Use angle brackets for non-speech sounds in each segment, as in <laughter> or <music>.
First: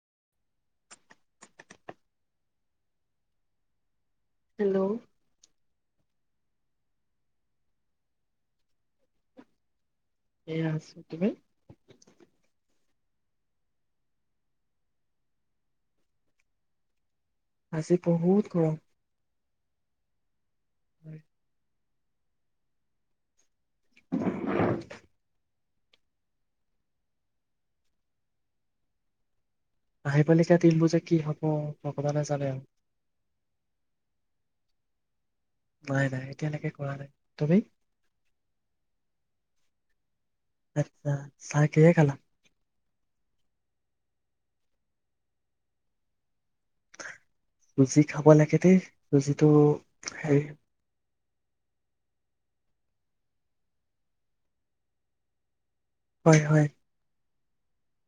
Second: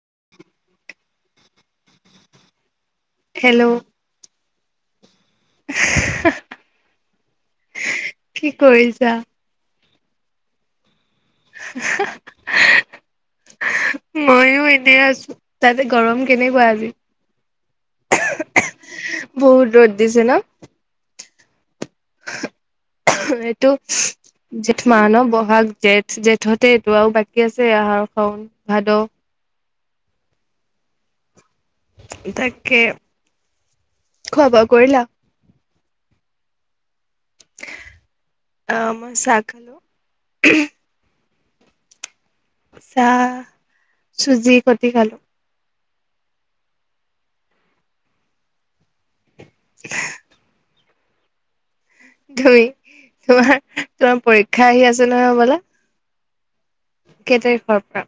<unintelligible> Hello ' hello. কি কৰিছা। এ আছে। <inaudible> ময়ো এনে আছো তাতে গৰম কেনেকুৱা আজি। আজি গৰম বহুত ৰ'দ দিছে ন। <inaudible> টো জেঠ মাহ ন বহাগ। জেঠ জেঠতে টো আৰু বাকী আছে আহাৰ, শাওন, ভাদ। আহি পালি যে তিল বজা কি ভগৱানে জানে আৰু তাকে খোৱা কৰিলা। নাই, নাই এতিয়ালৈকে কৰা নাই। তুমি অ', মই চাহ খালো। আচ্ছা চাহ কিহে খালা? চাহ, চুজি সতি খালো। চুজি খাব লাগে দে চুজিটো হেৰি ধুই তোমাৰ, তোমাৰ পৰীক্ষা আহি আছে নহয় হ'বলা? হয়, হয়। কেতাৰিখৰ পৰা?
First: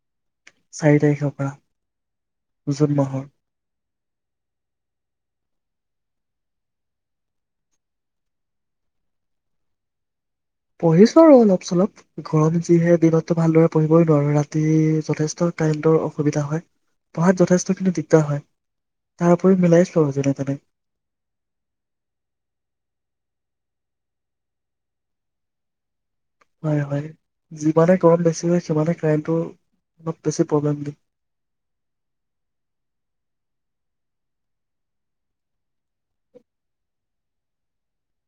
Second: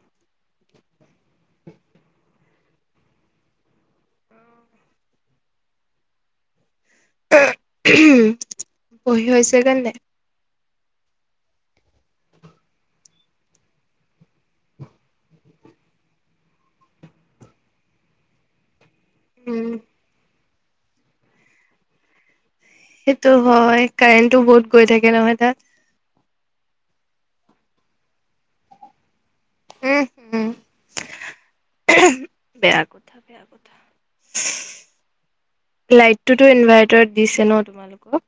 চাৰি তাৰিখৰ পৰা জুন মাহৰ। পঢ়ি হৈছে গৈ নে নাই? পঢ়িছো আৰু অলপ চলপ ঘৰম যিহে দিনততো ভালদৰে পঢ়িবই নোৱাৰো ৰাতি যথেষ্ট তাইলটৰ অসুবিধা হয়, পঢ়াত যথেষ্টখিনি দিগদাৰ হয়। তাৰ উপৰি উম মিলাইছো যেনে তেনে। টো হয়, কাৰেণ্টটো বহুত গৈ থাকে নহয় তাত। হয়, হয় যিমানে গৰম বেছি সিমানে কাৰেণ্ট উ, হম, বেয়া কথা বেয়া কথা। লাইটটোতো ইনভাৰ্টাৰত দিছে ন তোমালোকক?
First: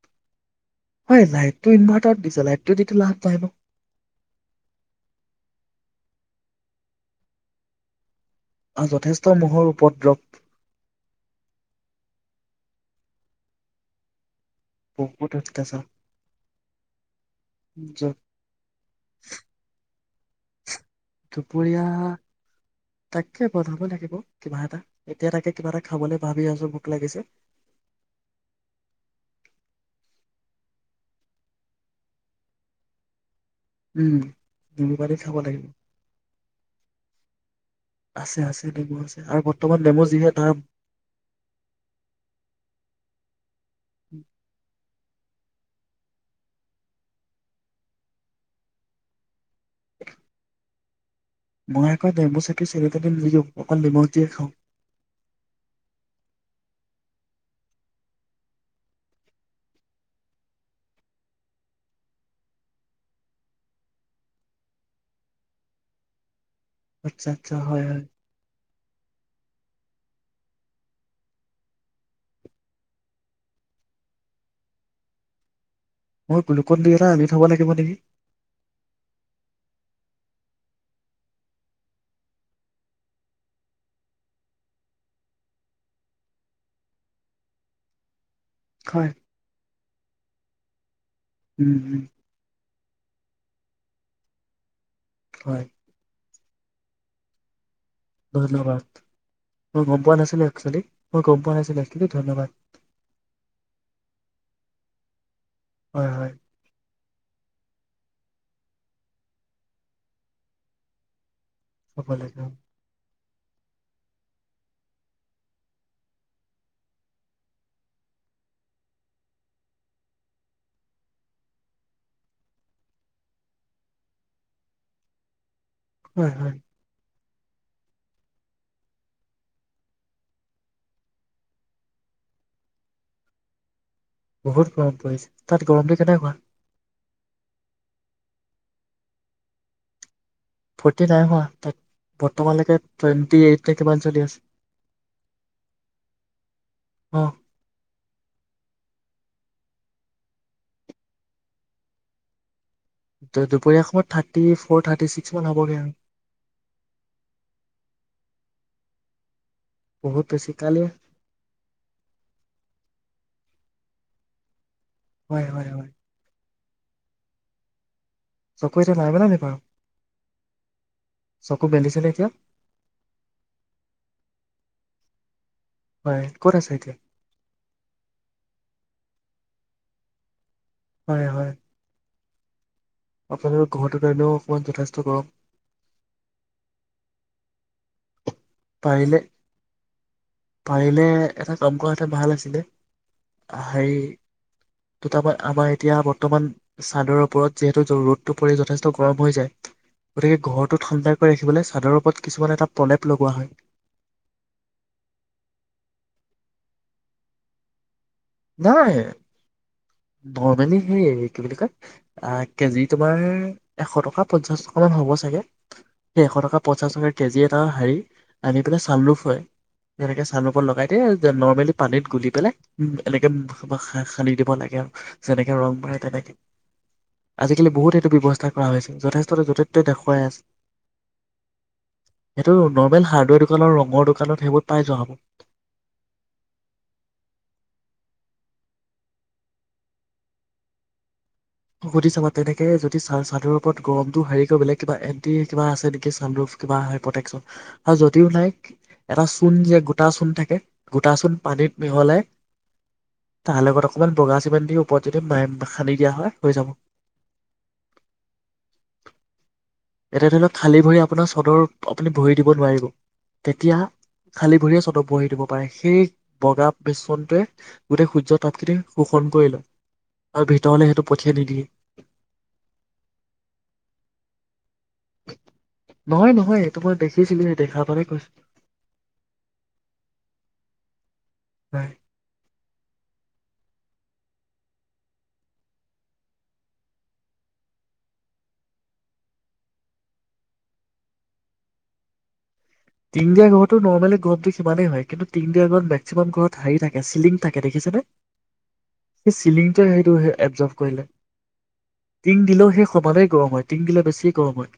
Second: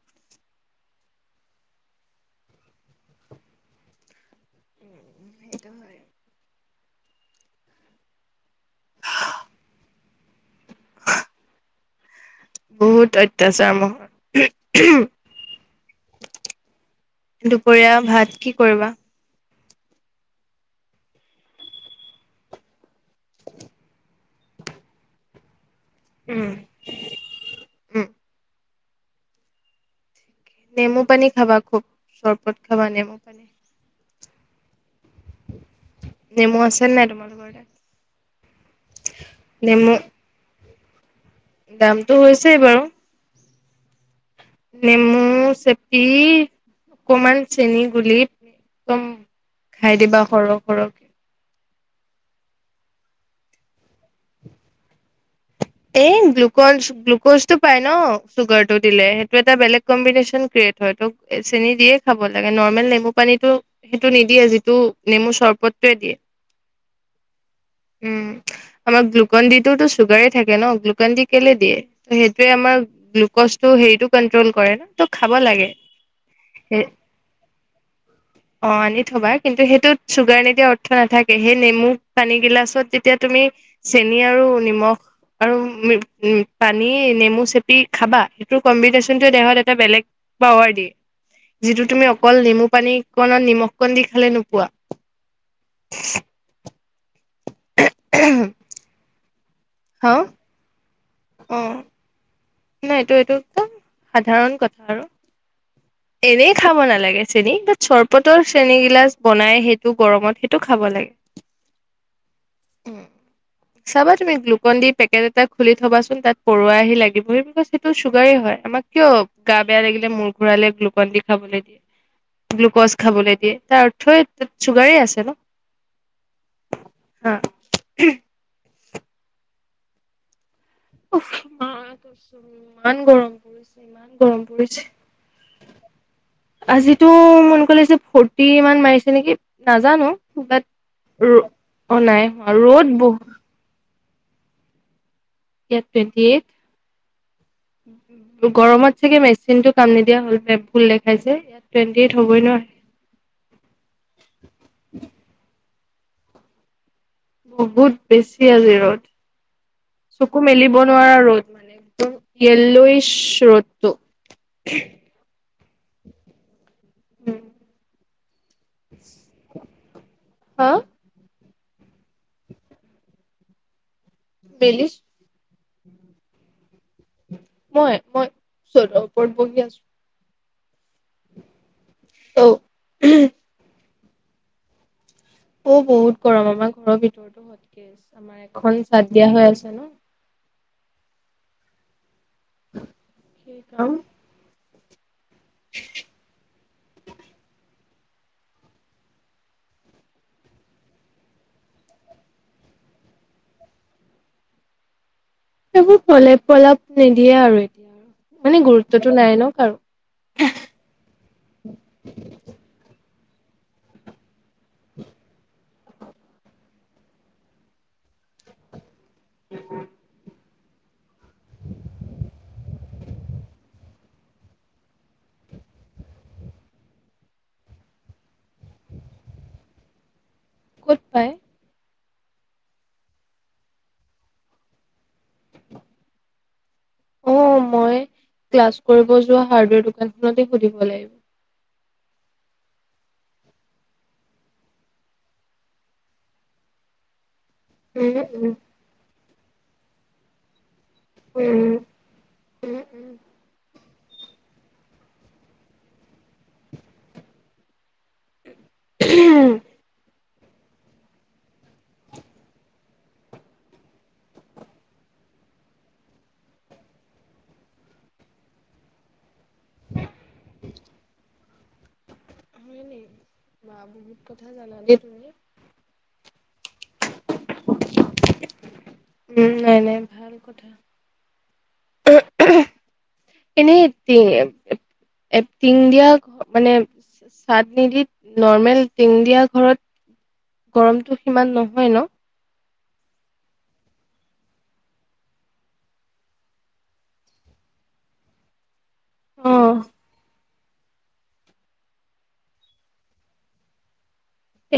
হয়, লাইটটো ইনভাৰ্টাৰত দিছে লাইটটো দিটো লাভ নাই ন? এইটো হয়। যথেষ্ট মহৰ উপদ্ৰৱ। <inaudible> বহুত অত্যাচাৰ মহৰ। বহুত অত্যাচাৰ দুপৰীয়াৰ জ- ভাত কি কৰিবা? দুপৰীয়া তাকে বনাব লাগিব কিবা এটা এতিয়া কিবা এটা খাবলৈ ভাবি উম আছো ভোক লাগিছে। উম নেমু পানী খাবা খুব চৰবত খাবা নেমু। পানী উম নেমু পানী খাব লাগিব নেমু আছে নাই তোমালোকৰ তাত আছে, আছে নেমু আছে আৰু বৰ্তমান নেমু যিহে তাৰ দাম। দামটো হৈছেই বাৰু উম নেমু চেপি অকণমান চেনী গুলী <unintelligible> খাই দিবা সৰক, সৰহ মই আকৌ নেমু চেপি চেনী তেল নিদিও, অকল নিমখ দিয়ে খাওঁ। এই গ্লুকজ গ্লুকজটো পাই ন চুগাৰটো দিলে। সেইটো এটা বেলেগ কম্বিনেশ্যন ক্ৰিয়েট হয়, ত চেনি দিয়ে খাব লাগে নৰ্মেল নেমু পানীটো সেইটো নিদিয়ে যিটো নেমু চৰ্বতটোৱে দিয়ে। আচ্ছা, আচ্ছা হয়, হয়। উম আমাৰ গ্লুকনডিটো চুগাৰে থাকে ন গ্লুকন দি কেলে দিয়ে ত সেইটোৱে আমাৰ গ্লুকজটো হেৰিতটো কনট্ৰল কৰে ন ত খাব লাগে। মই গ্লুকন দি এটা আনি থব লাগিব নেকি অ আনি থবা কিন্তু সেইটোত চুগাৰ নি <unintelligible> অৰ্থ নাথাকে সেই নেমু পানী গিলাচত তেতিয়া তুমি চেনি আৰু নিমখ। আৰু উ উ পানী নেমু চেপি খাবা। ত হয় কম্পিটিচনটো দেহত এটা বেলেগ বা <unintelligible> ৱাৰ <unintelligible> উম যিটো উম তুমি অকল নেমু পানী কণত নিমখ কণ দি খালে নোপোৱা। হয় ধন্যবাদ। মই গম হা পোৱা নাছিলো একচেলি মই গম পোৱা অ নাইছিলো দেই ধন্যবাদ। নাই এইটো এইটো একদম সাধাৰণ কথা আৰু হয় হয় এনেই খাব নালাগে চেনী <unintelligible> চৰবতৰ চেনী গিলাচ বনাই সেইটো গৰমত সেইটো খাব লাগে সফাল য উম চাবা তুমি গ্লুকন দি পেকেট এটা খুলি থবাচোন তাত পৰুৱা আহি লাগিবহি। সেইটো চুগাৰেই হয় আমাক কিয় গা বেয়া লাগিলে মূৰ ঘুৰালেে গ্লুকন দি খাবলৈ দিয়ে গ্লুকজ খাবলৈ দিয়ে তাৰ অৰ্থই চুগাৰেই আছে ন হয়, হয় হা ইমান গৰম পৰিছে ইমান গৰম বহুত পৰিছে গৰম পৰিছে তাত গৰমটো কেনেকুৱা তটো মন কলেছে ফূৰ্তি মান মাৰিছে নেকি নাজানো বাট ফৰ্টি নাই হোৱা অ নাই হোৱা বৰ্তমানে লৈকে ৰ'দ বহুত টোৱেনটি এইট কিমান চলি আছে। ইয়াত টুৱেটি এ অ গৰমত চাগে মেচিন টো কাম নিদিয়া হল ভুল দেখাইছে টুৱেণ্টি এইট হ'বই নো ত দুপৰীয়া সময়ত থাৰ্টি ফ'ৰ থাৰ্টি ছিক্স মান হ'বগে আৰু বহুত বেছি আজি ৰ'দ বহুত চুকু বেছি মেলিব কালি নোৱাৰা ৰ'দ এল্লয়েছ ৰ'দ টো হয় হয় হয় উম চকু এতিয়া ভাল পালেনে বাৰু হা চকু মেলিছেনে এতিয়া বেলিছ বাই ক'ত আছে এতিয়া মই মই চদৰ বহি আছো হয় হয় অ সেইটো কাৰণেও অকণমান যথেষ্ট গৰম অ বহুত গৰম আমাৰ ঘৰৰ ভিতৰত হতকেছ। আমাৰ এখন চাদ পাৰিলে দিয়া হৈ আছে ন পাৰিলে এটা কম কৰা ভাল আছিলে সেই কাম হেৰি ত তাৰ আমাৰ এতিয়া বৰ্তমান চাদৰ ওপৰত যিহেতু ৰ'দটো পৰে যথেষ্ট গৰম হৈ যায় গতিকে ঘৰটো ঠাণ্ডাকৈ ৰাখিবলৈ চাদৰ ওপৰত কিছুমান এটা প্ৰলেপ লগোৱা হয় সেইবোৰ প্ৰলেপ প্ৰলপ নিদিয়ে আৰু এতিয়া মানে গুৰুত্বটো নাই ন কাৰো নৰ্মেলি সেই কি বিলি কয় <unintelligible> আহ কেজিটো তোমাৰ এশ টকা পঞ্চাশ টকা মান হ'ব চাগে সেই এশ টকা পঞ্চাশ টকাৰ কেজি এটা হেৰি আনি পেলাই চাম ন হয়, যেনেকে চানু লগাই দিয়ে যে নৰ্মেলি পানীত গুলি পেলাই এনেকে সা সানি দিব লাগে আৰু যেনেকে ৰং মাৰে তেনেকে আজিকালি বহুত এইটো ব্যৱস্থা কৰা হৈছিল যথেষ্ট যতে ততে দেখুৱাই আছে ক'ত পায় সেইটো নৰ্মেল হাৰ্ডৱেৰ দোকানৰ ৰঙৰ দোকানত সেইবোৰ পাই যোৱা হ'ব অ মই ক্লাছ কৰিব যোৱা হাৰ্ডৱেৰ দোকানখনতে সুধিব লাগিব সুধি ছাবা তেনেকে যদি চা চাদৰ ওপৰত গৰমটো হেৰিকৈ বেলেগ কিবা এণ্টি কিবা আছে নেকি ছানৰুফ কিবা হয় প্ৰটেকশ্যন আ উম যদিও নাইক উম এটা চূণ যে গোটা চূণ থাকে গোটা চুন পানীত মিহলাই উম উম উম তাৰ লগত অকমান বগা চিমেণ্ট দি ওপৰত যদি পা খানদি দিয়া হয় হৈ যাব ই হম এতিয়া ধৰি লওক খালী ভৰি আপোনাৰ চাদৰ আপুনি ভৰি দিব নোৱাৰিব তেতিয়া খালী ভৰিয়ে চাদৰ ভৰি দিব পাৰে সেই বগা বেচনটোৱে গোটেই সূৰ্য তাপখিনি শোষণ কৰি লয় আৰু ভিতৰলে সেইটোক খেদি দিয়ে। হয় নে বা বহুত কথা জানা। দেই তুমি নহয় নহ হয় এইটো মই দেখিছিলোঁ এ দেখা বাবে কৈছোঁ। উম, নাই নাই ভাল কথা। হয়। এনেই টিং এ টিং দিয়া ঘ- মানে চা-চাদ নিদি নৰ্মেল টিং দিয়া ঘৰত গৰমটো সিমান নহয় ন টিন দিয়া ঘৰতো নৰ্মেলি গৰমটো সিমানেই হয়। কিন্তু টিন দিয়া ঘৰত মেক্সিমাম ঘৰত হাৰি থাকে চিলিং থাকে দেখিছানে? এই চিলিংটো সেইটো এভজভ কৰিলে টিন দিলেও সেই সমানেই গৰম হয়, টিন দিলে বেছি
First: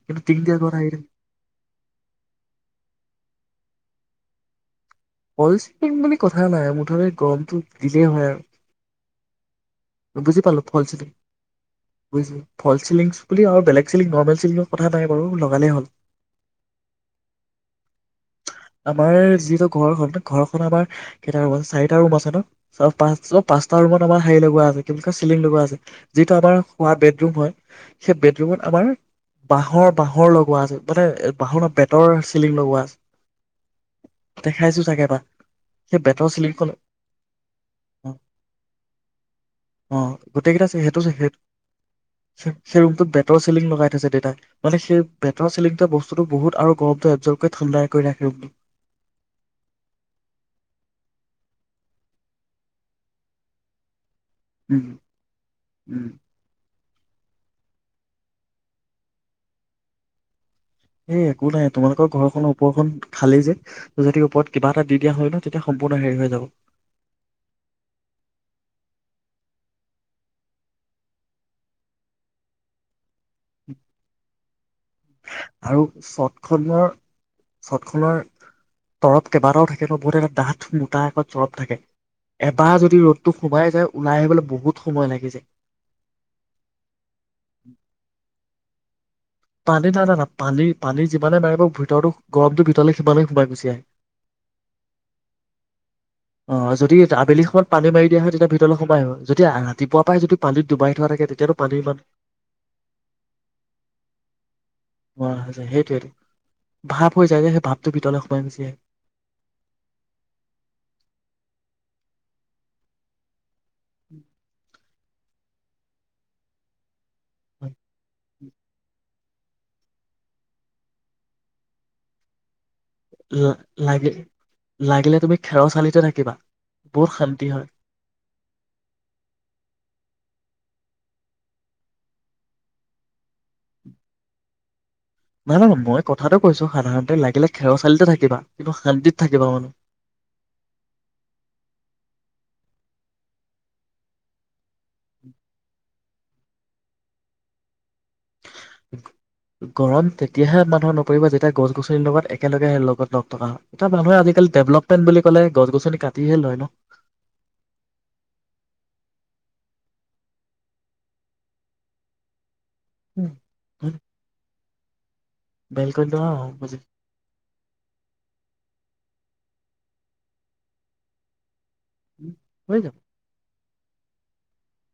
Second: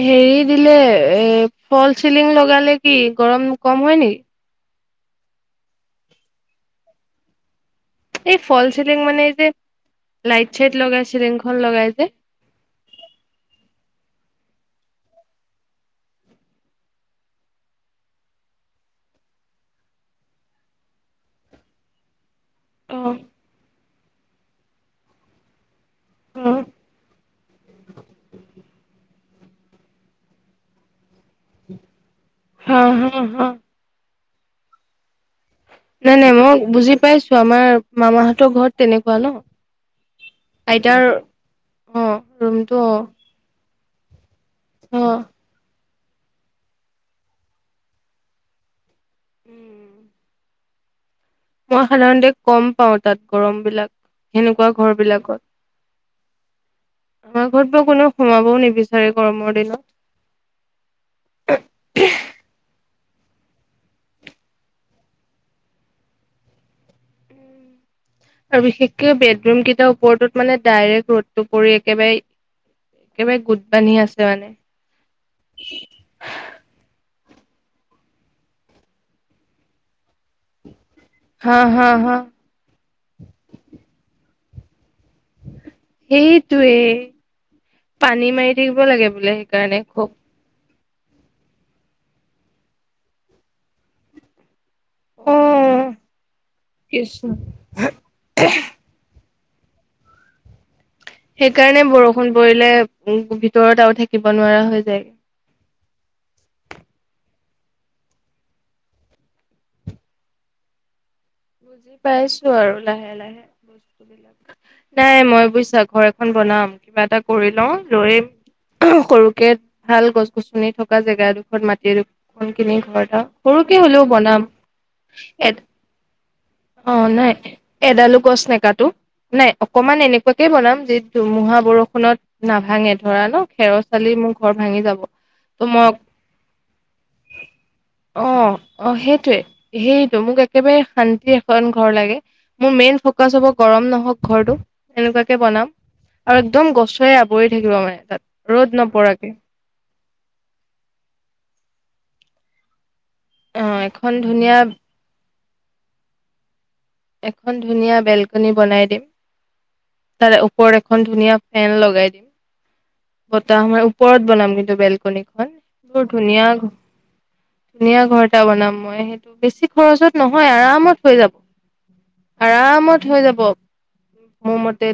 হেৰি দিলে এ ফল চিলিং লগালে কি গৰম কম হয় নেকি? ফল চিলিং বুলি কথা নাই মুঠতে গৰমটো দিলেই হয় এই ফল চিলিং মানে এ বুজি পালোঁ। ফল চিলিং যে বুলি ফল চিলিংচ বুলি আৰু বেলেগ চিলিং নৰ্মেলচ চিলিংৰ কথা নাই বাৰু লগালেই হ'ল। আমাৰ যিহেতু ঘৰখন ঘৰখন আমাৰ কেইটা ৰুম আছে চাৰিটা ৰুম আছে ন? চোৱা পাঁচশপাঁচটা ৰুমত আমাৰ হেৰি লগোৱা আছে কি বুলি কয় চিলিং লগোৱা আছে। যিটো আমাৰ খোৱা বেডৰুম হয়। সেই বেডৰুমত আমাৰ বাঁহৰ বাঁহৰ লগোৱা আছে মানে বাহঁৰ নহয় বেতৰ চিলিং হা লগোৱা আছে। হা হা দেখাইছোঁ চাগে এবাৰ সেই নাই নাই বেতৰ মই চিলিংখন বুজি পাইছো আমাৰ অ মামাহঁতৰ ঘৰত তেনেকুৱা ন অ গোটেইকেইটা চি- সেইটো আইতাৰ চি- সেই অ ৰুমটো অ' এজ এ ডেতা মানে সেই বেতৰ চিলিং টোৱে বস্ত বস্তুটো বহু আৰু গৰমটো এবজৰ্বকৈ ঠাণ্ডা এ কৰি ৰাখে। তেওঁ উম! মই সাধাৰণতে কম পাওঁ তাত গৰম বিলাক। সেনেকুৱা উম ঘৰৰ বিলাকত। উম আমাৰ ঘৰত বাৰু কোনেও সোমাবও নিবিচাৰে গৰমৰ দিনত এই একো নাই তোমালোকৰ ঘৰখনৰ ওপৰখন খালি যে যদি ওপৰত কিবা এটা দি দিয়া হয় ন তেতিয়া সম্পূৰ্ণ হেৰি হৈ যাব। আৰু বিশেষকে বেডৰুম কেইটাৰ ওপৰটোত মানে ডাইৰেক্ট ৰ'দটো পৰি একেবাৰে একেবাৰে গোট বান্ধি আছে মানে আৰু চতখনৰ চত খনৰ তৰৱ কেইবাটাও থাকে ম বহুত এটা ডাঠম এটাত হা চৰপ থাকে হা হা এবাৰ যদি ৰ'দতটো সোমাই যায় ওলাই আহিবলৈ বহুত সময় লাগি যায় সেইটোৱেই পানী মাৰি থাকিব লাগে বোলে সেইকাৰণে পানী খুব দাদা ন পানী পানী যিমানে মাৰিব ভিতৰতো গৰমটো ভিতৰলৈ সিমানেই সোমাই গুচি আহে অ অ যদি কৃষ্ণ আবেলি সময়ত পানী মাৰি দিয়া হয় তেতিয়া ভিতৰলৈ সোমাই হয় যদি ৰাতিপুৱা পাই যদি পানীত ডুবাই থোৱা থাকে তেতিয়াতো পানী সেইকাৰণে ইমান বৰষুণ পৰিলে উ ভিতৰত আ থাক থাকিব নোৱাৰা হৈ যায়গৈ সেইটোৱেই ভাৱ হৈ যায় যে সেই ভাৱটো ভিতলে সোমাই গুচি আহে। বুজি পাইছো আৰু লাহে লাহে। বস্তুবিলাক নাই মই বুজিছা ঘৰ এখন বনাম কিবা এটা কৰি লওঁ লৈম সৰুকে ভাল গছ গছনি থকা জেগাডোখ মাটি দু লাগি লাগিলে তুমি এ খেৰৰ চালিতে থাকিবা অ বহুত নাই শান্তি হয়। এডালো গছ নকাটো নাই অকমান এনেকুৱাকে বনাম যি ধুমুহা বৰষুণত নাভাঙে ধৰা ন খেৰৰ চালি মোৰ ঘৰ ভাঙি যাব। নাই নান মই কথাটো কৈছো সাধাৰণতে লাগিলে খেৰ চালিতে থাকিবা অ', কিন্তু অ', শান্তিত থাকিবা মানুহ। মোকো এখন ঘৰ লাগে, মোৰ মেইন ফকাচ হব গৰম নহক ঘৰটো এনেকুৱাকে বনাম আৰু একদম গছৰে আৱৰি থাকিব মানে। তাত ৰ'দ নপৰাকে। গৰম তেতিয়াহে মানুহে নপৰিব যেতিয়া গছ গুচৰি লগত একেলগে লগত দকটকা অ', এটা এখন মানুহে আজিকাল ধুনীয়া ডেভেলপমেট বুলি ফালে গছ গছনি কাটিহে লয় ন এখন ধুনীয়া বেলকনী বনাই দিম তাৰে ওপৰত এখন ধুনীয়া ফেন লগাই দিম। বতাহ মই ওপৰত বনাম কিন্তু বেলকনীখন বৰ বেলকনিত ধুনীয়া অ' বুজি ধুনীয়া ঘৰ এটা বনাম মই সেইটো বেছি খৰচত নহয় আৰামত হৈ যাব আৰামত হৈ যাব মোৰ মতে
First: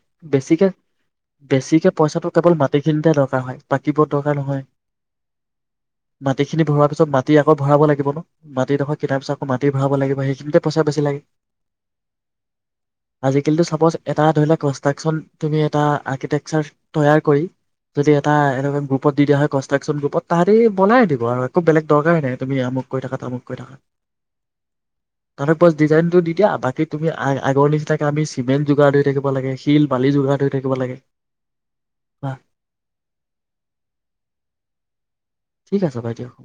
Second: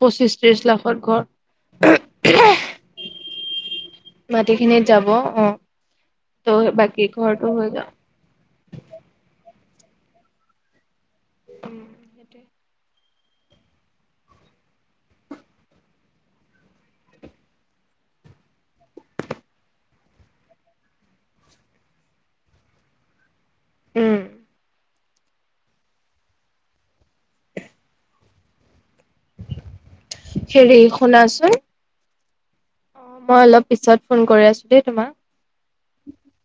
পঁচিশ ত্ৰিশ বেছিকে লাখত ঘৰ। বেছিকে পইচাটো কেৱল মাটিখিনিতে দৰকাৰ হয় বাকীবোৰত দৰকাৰ নহয় মাটিখিনিত যাব অ ত' মাটিখিনি ভৰাৰ বাকী পিছত মাটি ঘৰটো আকৌ হৈ ভৰাব যাব লাগিব ন মাটিডোখৰ কটাৰ পিছত আকৌ মাটি ভৰাব লাগিব সেইখিনিতেই পইচা বেছি লাগে। উম সেইটোই। আজিকালিটো চাপজ এটা ধৰি লক কষ্ট কনষ্ট্ৰাক্যন তুমি এটা আৰ্কিটেকচাৰ তৈয়াৰ কৰি যদি এনেকুৱা গ্ৰুপত দি দিয়া হয় কনষ্ট্ৰাকশন গ্ৰুপত তাহাতি বনাই দিব আৰু একো বেলেগ দৰকাৰ হয় নাই তুমি আমুক কৈ থাকা তামুক কৈ থাকাঁ। উম। তাৰেপাছ ডিজাইনতটো দি দিয়া বাকী তুমি আগৰ নিচিনাকে আমি চিমেণ্ট যোগাৰ দি কৰিব লাগে শিল বালি যোগাৰ হৈ থাকিব হেৰি লাগে। শুনাচোন হ অ' মই অলপ পিছত ফোন কৰি আছোঁ দেই তোমাক। ঠিক আছে বাৰু দিয়ক